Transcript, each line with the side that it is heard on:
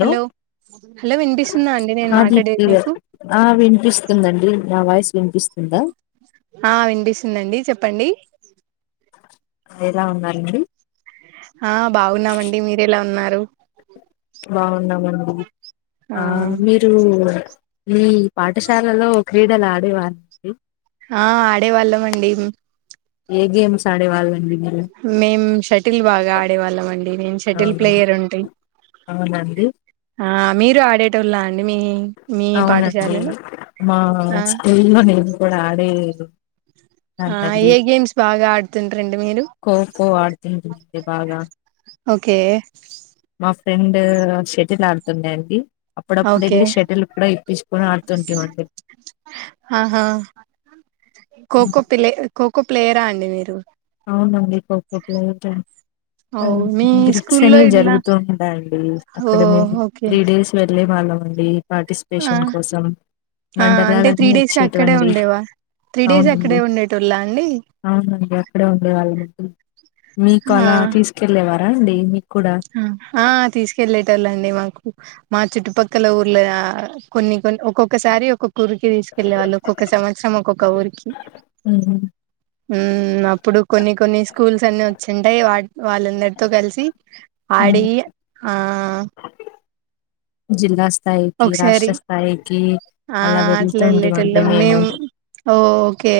right: Hello hello వినిపిస్తుందా అండి నేను
left: ఆ దీప్తి
right: మాట్లాడేది మీకు
left: గారు ఆ వినిపిస్తుందండి నా వాయిస్ వినిపిస్తుందా
right: ఆ వినిపిస్తుందండి చెప్ప చెప్పండి
left: ఎలా ఉన్నారండి
right: ఆ బాగున్నామండి మీరు ఎలా ఉన్నారు దొ
left: బాగున్నామండి ఆ మీరు ఊ పాఠశాలలో క్రీడలు ఆడేవారాండి
right: ఆ ఆడేవాళ్ళం అండి
left: ఏ గేమ్స్ ఆడేవాళ్లండి
right: మేం షటిల్ బాగా ఆడేవాళ్ళం అండి నేను షటిల్
left: అవును
right: ప్లేయర్ ఉంటి
left: అవునండి
right: ఆ మీరు అడేటోల్ల అండి మీ మీ
left: అవునండి
right: పాఠశాలలో
left: మా
right: ఆ
left: స్కూలో నేను కూడా ఆడే
right: ఏ గేమ్స్ బాగా ఆడుతుంటారండి మీరు
left: ఖోఖో ఆడుతుంటుండి బాగా
right: ఓకే
left: రెండు షెటిల్ ఆడుతుండే అండి అప్పుడప్పుడు
right: ఓకే
left: వెళ్ళి షటిల్ కూడా ఇప్పించుకొని ఆడుతుంటిమండి
right: ఖో ఖో ప్లే ఖోఖో ప్లేయరా అండి మీరు
left: అవునండి ఖో ఖో ప్లేయర్ ఆ
right: అవు మీ
left: గ్రిక్స్
right: స్కూల్లో
left: అని
right: ఇట్లా
left: జరుగుతుంటాండి
right: ఓ
left: అక్కడ మేము
right: ఓకే
left: త్రీ డేస్ వెళ్ళి వాళ్ళమండి. పాటిస్పేషన్
right: ఆ
left: కోసం
right: ఆ అంటే త్రీ
left: మండలాలన్నీ
right: డేస్ అక్కడే
left: వచ్చేట్వండి
right: ఉండేవా త్రీ డేస్ అక్కడే
left: ఔనండి
right: ఉండేటోళ్ళ అండి
left: ఔనండి. క్కడే ఉండేవాళ్ మొత్తం. మీకు అలా తీస్కెళ్ళేవా. అ డైలీ.
right: హ ఆ తీస్కెళ్లేటోల్లండి మాకు. మా చుట్టుపక్కల ఊర్లె ఆ. కొన్ని కొన్ ఒకొక్. క్కసారి ఒకొక్ కుర్కి దీస్కెళ్ళే వాళ్ళు ఒక్కొక్క సంవత్సరం ఒక్కొక్క ఊరికి.
left: మ్మ్
right: ఊమ్ అప్ ప్పుడు కొని కొనేస్ కూల్సన్ని వచ్చింటాయ్ వాట్ వాళ్ళందర్తో గల్సి.
left: మ్మ్
right: ఆడీ ఆ
left: జిల్లా స్
right: ఒక్సారి ఆ
left: అలా వెళ్తుంటిమండి
right: అట్లెళ్ళెటొల్లం మేము ఓ ఒకే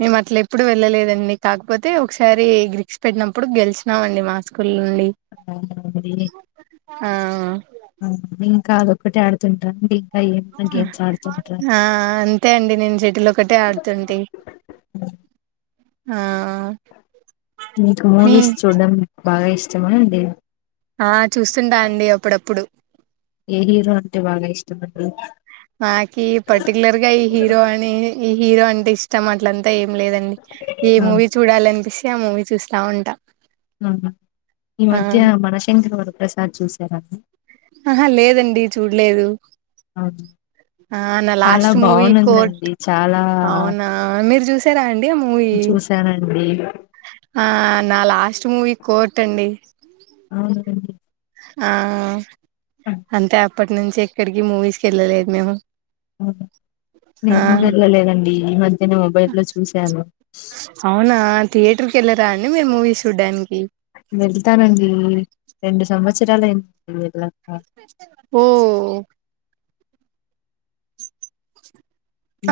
right: మేమట్లెప్పుడు వెళ్ళలేద [unintelligible] కాక్పోతే ఒక్సారి గ్రిక్స్ పెట్నప్పుడు గెలిచ్నామండి మా స్కూల్ నుండి.
left: అవునండి
right: ఆ
left: కాదు ఒక్కటె ఆడుతున్.
right: [unintelligible] అ ఆ అంతే అండి నేన్ షెటిలొక్కటే ఆడ్తుంటి. ఆ
left: నీక్
right: మీ
left: మూవీస్ చూడ్డం బాగా ఇష్. చ్చమా అండి.
right: ఆ చూస్తుంటా అండి అప్పుడప్పుడు.
left: ఏ హీరో అంటె బాగా ఇష్టమండి.
right: నాకి ఏ హీరో అంటే ఇష్టం అట్లంతా లేదండి ఏ మూవీ చూడాలన్పిస్ [unintelligible] అ మూవి చూస్తా ఉంట.
left: అహ ఈ మధ్య మనశంకరవర ప్రసాద్ చూసారా.
right: అహ లేదండి చూడ్లేదు.
left: ఔను చాలా
right: మూవీ కోర్ట్
left: బాగునుందండి చాలా.
right: తర అండ్ దే మూయి
left: చూసానండి
right: ఆ నా లాస్ట్ మూవి. కోర్టండి.
left: అవును మీమ్
right: ఆ అంతె అప్పటి నుంచి ఎక్కడికి మూవీస్కి వెళ్ళలేదు మేము ఆ
left: నేను వెళ్ళలేదండి ఈ మధ్యన మొబైల్ లో చూసాను
right: అవునా థియేటర్ కెల్ల
left: వెళ్తానండి రెండు సంవత్సరాలైంది వెళ్ళ
right: హో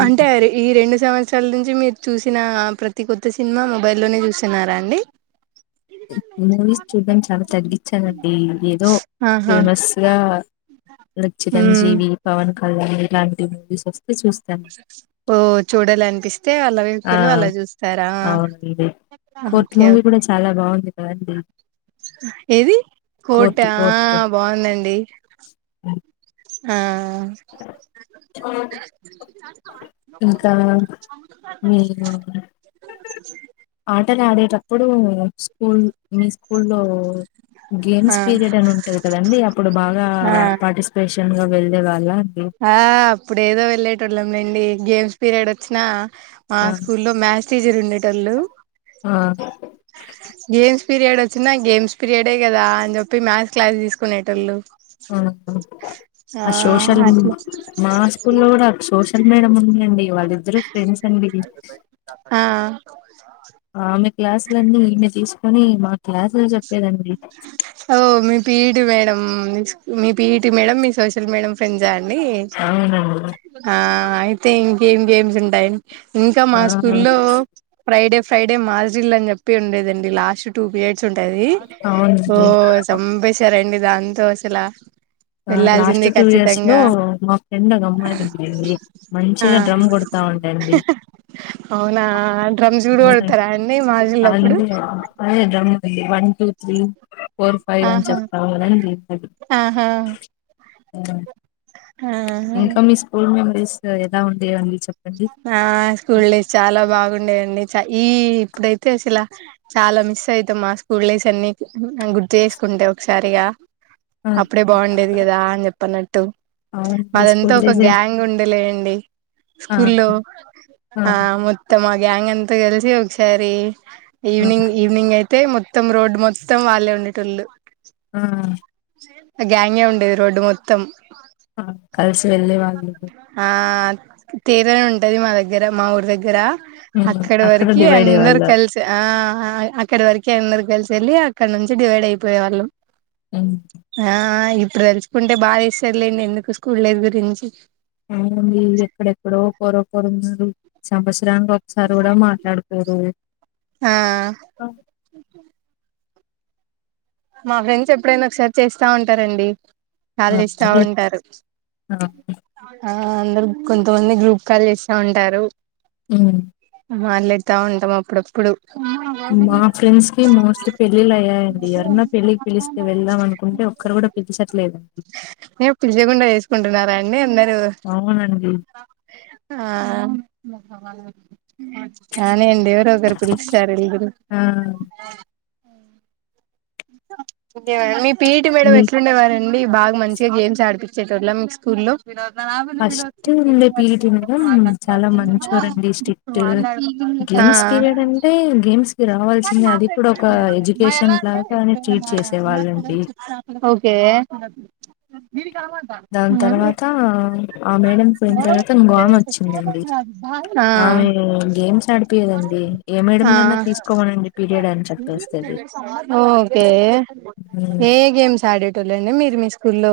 right: అంటే ఆ ఈ రెండు సంవ త్సరాల నుంచి మీరు చూసిన ప్రతి కొత్త సినిమా మొబైల్లోనే చూస్తున్నారా అండి
left: మూవీస్ చూడం చాలా తగ్గించానండి ఏదో
right: ఆహా
left: ఫేమస్ గా లైక్
right: ఉమ్
left: చిరంజీవి పవన్ కళ్యాణ్ ఇలాంటి మూవీస్ ఒస్
right: ఓ చూడాలనిపిస్తే అళ్ళ
left: ఆ
right: వకులు అలా చూస్తారా
left: అవునండి కోర్ట్
right: ఓకే ఓ
left: మూవీ కూడా చాలా బాగుంది కదండి
right: ఏది కోర్టు ఆ బాగుందండి ఆ ఆ
left: ఇంకా మీ ఆటలు ఆడేటప్పుడు స్కూల్ మీస్ కుళ్ళో
right: ఆ
left: గేమ్స్ పీరియడ్ అని ఉంటాంది కదండి అప్పుడు బాగా
right: ఆ
left: పార్టిసిపేష్ గ వెళ్లేవాళ్ళ
right: ఆ అప్పుడేదో వెళ్ళేటోళ్ళం మెండి గేమ్స్ పీరియడ్ వచ్చినా మా
left: ఆ
right: స్కూల్ లో మ్యాక్స్ సిజీర్ ఉండేట్ టోళ్లు
left: ఆ
right: గేమ్స్ పీరియడ్ వచ్చినా గేమ్స్ పీరియడే కదా అని చెప్పి మ్యాక్స్ క్లాస్ తీసుకునేటోళ్ళు
left: ఆహ
right: ఆ
left: అ సోషల్
right: అట్లా
left: మా స్కూ లో కూడా సోషల్ మేడం ఉందిండి వాళ్ళిద్దరు ఫ్రెండ్స్ అండి
right: ఆ
left: ఆమె క్లాసులన్నీ ఈమె తీసుకొని మా క్లాసులు చెప్పేదండి
right: అగో మీ పిటి మేడం మీ పిటి మేడం మీ సోషల్ మేడం ఫ్రెండ్స్ ఆయే నెయ్యి
left: అవునండి
right: ఆ అయితే ఏం గేమ్స్ ఉంటాయి ఇంకా మా
left: ఆ
right: స్కూల్లో ఫ్రైడే ఫ్రైడే మాల్ జిమ్ అని చెప్పి ఉండేదండి లాస్ట్ టూ పిరియడ్స్ ఉంటాయి ఓ
left: అవునండి
right: చంపేశారండి దాంతో అసలా
left: ఆ లాస్ట్
right: వెళ్లాల్సిందే
left: టూ ఇయర్స్ లో
right: ఖచ్చితంగా
left: మా ఫ్రెండ్ ఒక అమ్మాయి ఉందండి
right: ఆ
left: మంచిగా డ్రమ్ కొడతా ఉంటడి
right: అవునా డ్రమ్స్ కూడా
left: అవునండి
right: కొడతారా అండి
left: అ
right: మాజీలప్పుడు
left: అ అయి డ్రమ్ ఉ one two three four five అని చెప్తాం కదండీ అది
right: ఆ
left: అ ఇంకా మీ స్కూల్ మెంబర్స్ ఎలా ఉంటే ఏముంది చెప్పు
right: ఆ స్కూల్ చాలా బాగుండేదండి ఈ ఈ ఇప్పుడైత అసల చాలా మిస్ అవుతాం మా స్కూల్ లైఫ్ అన్ని గుర్తు చేసుకుంటే ఒకసారిగా
left: ఆ
right: అప్పుడే బాగుండేది కదా అని చెప్పనట్ట
left: అవునండి
right: అదంతా
left: స్కూల్
right: ఒక
left: డేస్
right: గ్యాంగ్ ఉండేలేయండి
left: ఆ
right: స్కూల్లో ఆ మొత్తమా గ్యాంగ్ అంతా కలిసి ఒకసారి
left: ఆ
right: ఈవనింగ్ ఈవనింగ్ అయితే అయితే మొత్తం రోడ్డు మొత్తం వాళ్ళే ఉండేటళ్ళు
left: ఆ
right: గ్యాంగే ఉండేది రోడ్డు మొత్తం
left: కలిసి వెళ్ళే వాళ్ళ
right: ఆ తేరని ఉంటుది మా దగ్గర మా ఊరి దగ్గర
left: ఉమ్
right: అక్కడి
left: అక్కడ
right: వరకి
left: డివైడ్
right: అందరు
left: అయ్యేవాళ్ళ
right: కలిసి ఆ ఆ అక్కడి వరకు అందరు కలిసి వెళ్ళి అక్కడ నుంచి డివైడ్ అయిపోయే వాళ్ళం
left: ఉమ్
right: ఆ ఇ ఇప్పుడు తెలుచుకుంటే బాగా ఇస్తారులేండి ఎందుకు స్కూల్ లేదు గురించి
left: ఆ మీ ఎక్కడెక్కడో పపర్ మలు శబస్రాంగ సార్ కూడా మాట్లాడుకు ఎవరు
right: ఆ మా ఫ్రెండ్స్ ఎప్పుడైనా ఒకసారి చేస్తా ఉంటారండి కాల్ చేస్తా
left: ఆ
right: ఉంటారు
left: ఆ
right: ఆ అందరు కొంతమంది గ్రూప్ కాల్ చేస్తా ఉంటారు
left: హ్మ్
right: మాట్లాతా ఉంటాం అప్పుడప్పుడు
left: మా ఫ్రెండ్స్ కి మోస్ట్లీ పెళ్ళిళ్ళ అయ్యాయండి అరునత్ పెళ్లికి పిలిస్తే వెళ్దాం అనుకుంటే ఒక్కరు కూడా పిలిచట్లేదండి
right: కుంటున్నారా అండి
left: అవునండి
right: ఆ కావలి అవునండి ఎవరు ఒకరు పిలిస్తారు వెల్దురు
left: ఆ
right: మీ పీటి మేడం
left: మీ
right: ఎట్లుండేవారే ఉండి బాగా మంచిగా గేమ్స్ ఆడిపించేటోల్లం మీకు స్కూల్ల్లో
left: ఫస్ట్ ఉండే పీయిటి మేడం చాలా మంచోరండి స్ట్రిక్ట్ గేమ్స్
right: ఆ
left: పీరియడ్ అంటే గేమ్స్ కి రావాల్సిందే అది కూడా ఒక ఎడ్యుకేషన్ లాగ అని
right: ఓకే
left: దాని తర్వాత ఆ మేడం పోయిన తర్వాత ఇంగో మేడం వచ్చిందండి
right: ఆ
left: ఆమె గేమ్స్ ఆడిపీయదండి ఏ
right: ఆ
left: మేడంనన్నా తీసుకోమనండి పీరియడ్ అని చెప్పెస్టది చెప్పేస్తది
right: ఏ
left: హ్మ్
right: ఏ ఏ గేమ్స్ ఆడేటోళ్ళండి మీరు మీ స్కూల్లో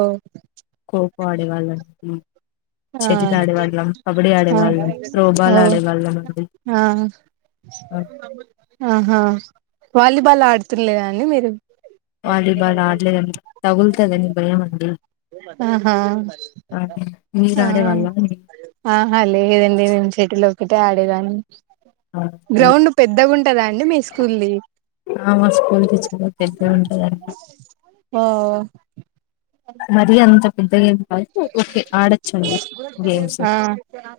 left: కోకో ఆడేవాళ్ళం
right: ఆ
left: షటిల్ ఆడేవాళ్ళం కబడ్డీ
right: అ
left: ఆడేవాళ్ళం త్రోబాల్
right: ఓ
left: ఆడేవాళ్ళం అండి
right: ఆ ఆహా వాలీబాల్ ఆడుతుర్లేద అండి మీరు
left: వాలీబాల్ ఆడలేదండి తగుల్తదని భయం అండి
right: ఆహా
left: మీరు
right: ఆ
left: ఆడేవాళ్ళ అండి
right: ఆహా లేదండి నేన్ చెటిల్ ఒక్కటే ఆడేదాన్ని గ్రౌండ్ పెద్దగా ఉంటదా అండి మీ స్కూల్ది
left: మా స్కూల్ కి చాలా పెద్దగా ఉంటదండి
right: ఓ
left: మరి అంత పెద్దగెం గేమ్స్
right: ఆ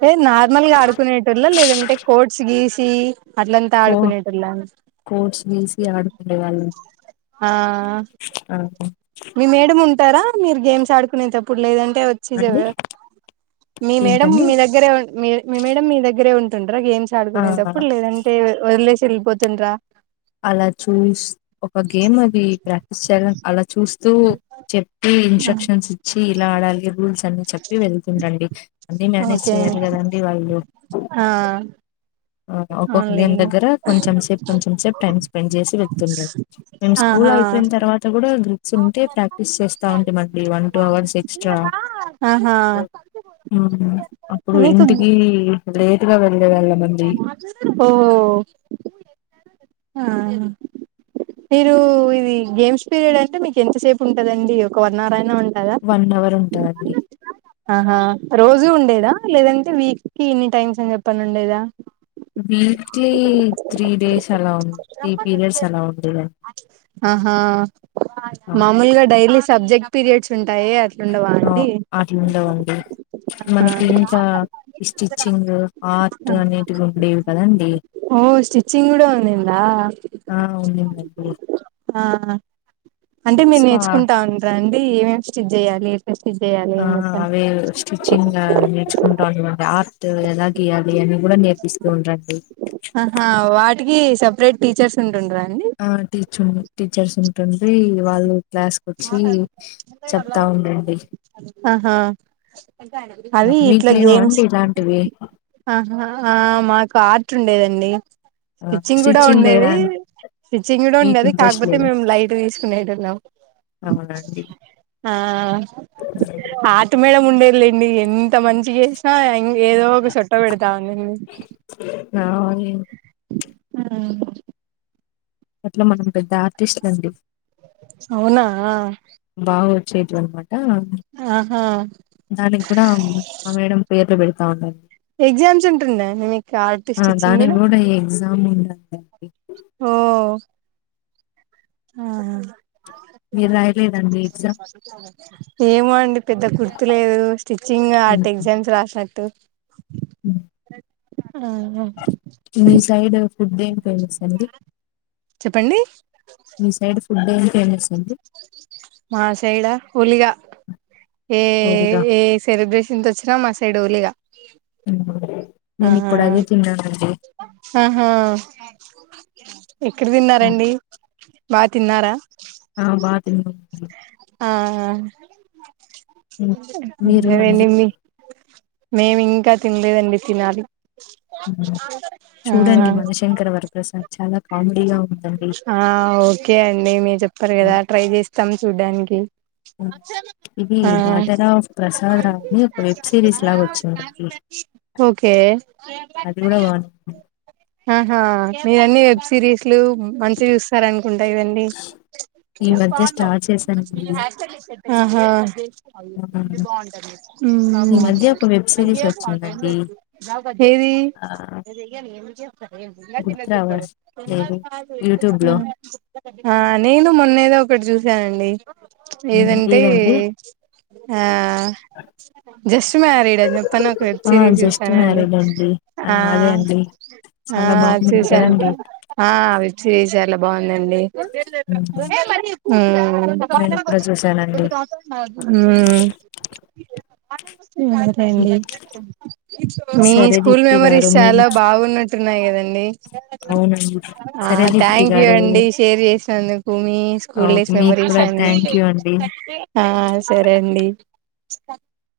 right: ఏ నార్మల్గా ఆడుకునేటోళ లేదంటే కోట్స్ గీట్స్ తీ
left: కో కోచ్ తీసి ఆడుకునే వాళ్ళు
right: ఆ మీ మేడమ్ ఉంటారా మీరు గేమ్స్ ఆడుకునేంతప్పుడు లేదం టే వచ్చి
left: అండి
right: మీ మేడం
left: ఏంటండి
right: మీ దగ్గరే మీ మేడం మీ దగ్గరే ఉంట టర గేమ్స్
left: ఆ
right: ఆడుకునేప్పుడు లేదంటే వదిలేసి వెళ్ళిపోతున్రా
left: అలా చూస్ ఒక గేమ్ అది ప్రాక్టీస్ చేయాలని అలా చూస్తూ చెప్పి ఇన్స్ట్రక్షన్స్ ఇచ్చి ఇలా ఆడాలి [unintelligible] అన్ని చెప్పి వెళ్తుండండి అన్నీ మేనేజ్
right: ఓకే
left: చేయాలి కదండి వాళ్ళు
right: ఆ
left: ఆ ఒక్కొక్క గేమ్
right: అవునులేండి
left: దగ్గర కొంచెం సేపు కొంచెం సేపు టైమ్ స్పెండ్ చేసి వెళ్తుండది మేము స్కూల్
right: ఆహా
left: అయిపోయిన తర్వాత కూడా గ్రూప్ స ఉంటే ప్రాక్టీస్ చేస్తా ఉంటే మళ్ళీ వన్ టూ అవర్స్ ఎక్స్ట్రా
right: ఆహా
left: అప్పుడు
right: మీకు
left: ఇంటికి లేట్గా వెళ్ళేవాళ్ళమండి.
right: ఓ ఆ మీరు ఇది గేమ్స్ పీరియడ్ అ అంటే మీకు ఎంతసేపు ఉంటదండి ఒక వన్ అవర్ అయినా ఉ కదా
left: వన్ అవర్ ఉంటదండి
right: ఆహా రోజూ ఉండేది దా లేదంటే వీక్ కి ఇన్ని టైమ్స్ అని చెప్పి అనుండేదా
left: వీక్లీ త్రీ డేస్ అలా ఉ త్రీ పీరియడ్స్ అలా ఉండేదండి
right: ఆహా మామూలుగా డైలీ సబ్జెక్ట్ పీరియడ్స్ ఉం
left: ఆ అట్లు ఉండవండి
right: ఆహా
left: మనకి ఇంకా స్టిచ్చింగ్ ఆర్ట్ అనేటివి ఉండేవి కదండి
right: ఓ స్టిచ్చింగ్ కూడా ఉందిందా
left: ఆ ఉండిందండి
right: ఆ అంటే మీరు
left: సో
right: నేర్చుకుంటా ఉంటార అంటే ఏమేం స్టిచ్ చేయాలి స్టిచ్ చేయాలి
left: ఆ
right: అని చెప్పని
left: అవే స్టిచ్చింగ్ నేర్చుకుంటా ఉండండి ఆర్ట్ ఎలాగీయాలి అని కూడా నేర్పిస్తూ ఉండండి.
right: వీటికి సపరేట్ టీచర్స్ ఉంటుండరా
left: ఆ టీచర్ టీచర్స్ ఉంటుంది వాళ్ళు క్లాస్కి వచ్చి చెప్తా ఉండండి
right: ఆహా అవి
left: మీకు
right: ఇట్లా
left: లేవా
right: గేమ్స్
left: అండి ఇలాంటివి
right: ఆహా ఆ మాకు ఆర్ట్ ఉండేదండి
left: ఆ!
right: స్టిచ్చింగ్ కూడా
left: లేదా
right: ఉండేది
left: అండి?
right: స్టిచ్చింగ్ కూడా
left: మీకు
right: ఉండేది
left: ఇంట్రెస్ట్
right: కాకపోతే
left: లేదా
right: మేము లైట్ తీసుకునేటోళ్ళం.
left: అవునండి
right: ఆ ఆర్ట్ మేడం ఉండేది. లేండి ఎంత మంచి చేసినా ఏదో ఒక సొట్టు
left: ఆ
right: హ్మ్
left: అట్లా మనం పెద్ద ఆర్టిస్ట్ లండి
right: అవునా
left: చేయిట్వన మాట ట
right: ఆహా
left: దానికి కూడా ఆ మేడమ్ పేర్లు పేడ్ అవునండి
right: ఎగ్జామ్స్ ఉంటుంన్నాయి నీకు ఆర్ట్
left: ఆ
right: స్టిచ్చింగ్
left: దానికి
right: కూడా
left: ఈ ఎగ్జామ్ ఉందండి
right: ఆ ఆహా
left: మీరు రాయలేదండి ఎగ్జామ్
right: ఏమో అండి పెద్ద కుర్తు లేదు స్టిచ్చింగ్ అటు
left: హ్మ్.
right: ఎగ్జామ్స్ రాసినట్టు
left: హ్మ్.
right: ఆహా
left: మీ సైడ్ ఫుడ్ ఎం ఫెమస్ అండి
right: చెప్పండి
left: మీసైడ్ ఫుడ్ ఎం ఎం చేస్తుండు
right: మా సైడా ఫుల్ల్గా ఏ
left: ఓడిగా
right: ఏ సెలబ్రేషన్స్ వచ్చినా మస్త్ తెడవులిగా
left: హ్మ్ నేను ఇప్పుడా అదే తిన్నా
right: ఆహా ఆ ఎక్కడ
left: హ్మ్.
right: తిన్నారండి బా తిన్నారా
left: ఆ బాగా తిన్నాను
right: ఆహా
left: మీరు అండి
right: నువ్వెళ్ళింది మేం ఇంకా తిన్లేదండి తినాలి ఆ
left: చూడండి మన శంకర వర ప్రసాద్ చాలా కామెడీగా ఉందండి
right: ఆ ఓకే అండి మీర్ చెప్పారు
left: ఆ!
right: కదా ట్రై చేస్తాం చూడ్డానికి
left: హ్మ్. ఇది
right: ఆ
left: డాటర్ ఆఫ్ ప్రసాద్ రావు అని ఒక వెబ్ సిరీస్ లాగా వచ్చిందండి
right: ఒకే
left: అది కూడా బాగుంది
right: అహ మీక్ ఎన్నీ సిరీస్ లు మంచి చూస్తార అనుకుంటా కదండిా
left: ఈ మధ్య స్టార్ట్ చేశానండి
right: అహా
left: ఆ, ఈ మధ్య ఒక వెబ్ సిరీస్ వచ్చిందండి
right: అవు ఏవి
left: ఆ
right: నది
left: గుర్తు
right: నదీదవ [inaudible]
left: రావట్లేదు యూట్యూబ్ లో
right: హా నేను మెన్న ఏదో ఒక చూసానండి లేదంటే
left: ఏదండి
right: ఆ జస్ట్ మారీడ్ చెప్పను ఒక వెబ్
left: ఆ
right: సిరీస్
left: జస్ట్
right: చూసాను అండి
left: మ్యారీడ్
right: ఆ
left: అదే అండి
right: ఆ
left: చాలా బాగుంది
right: చూసాను
left: కదండి
right: ఆ విచ్చి విసాల బాగు అవునండి ఉమ్
left: నేను కూడా చూసానండి
right: అనను అదేండి మీ
left: సరే
right: స్కూల్
left: దీప్తి గారు
right: మెమరీస్
left: మీరు
right: చాల బాగున్నట్టు తున్నాయి కదండి [inaudible]
left: అవునండి
right: ఆ
left: సరే దీప్తి
right: థ్యాంక్ యూ
left: గారు
right: అండి షేర్ చేసినందుకు మి
left: ఆ,
right: స్కూల్ డేస్
left: మీకు
right: మెమరీస్
left: కూడా
right: అన్ని
left: థ్యాంక్ యూ అండి
right: ఆ సరే అండి చుప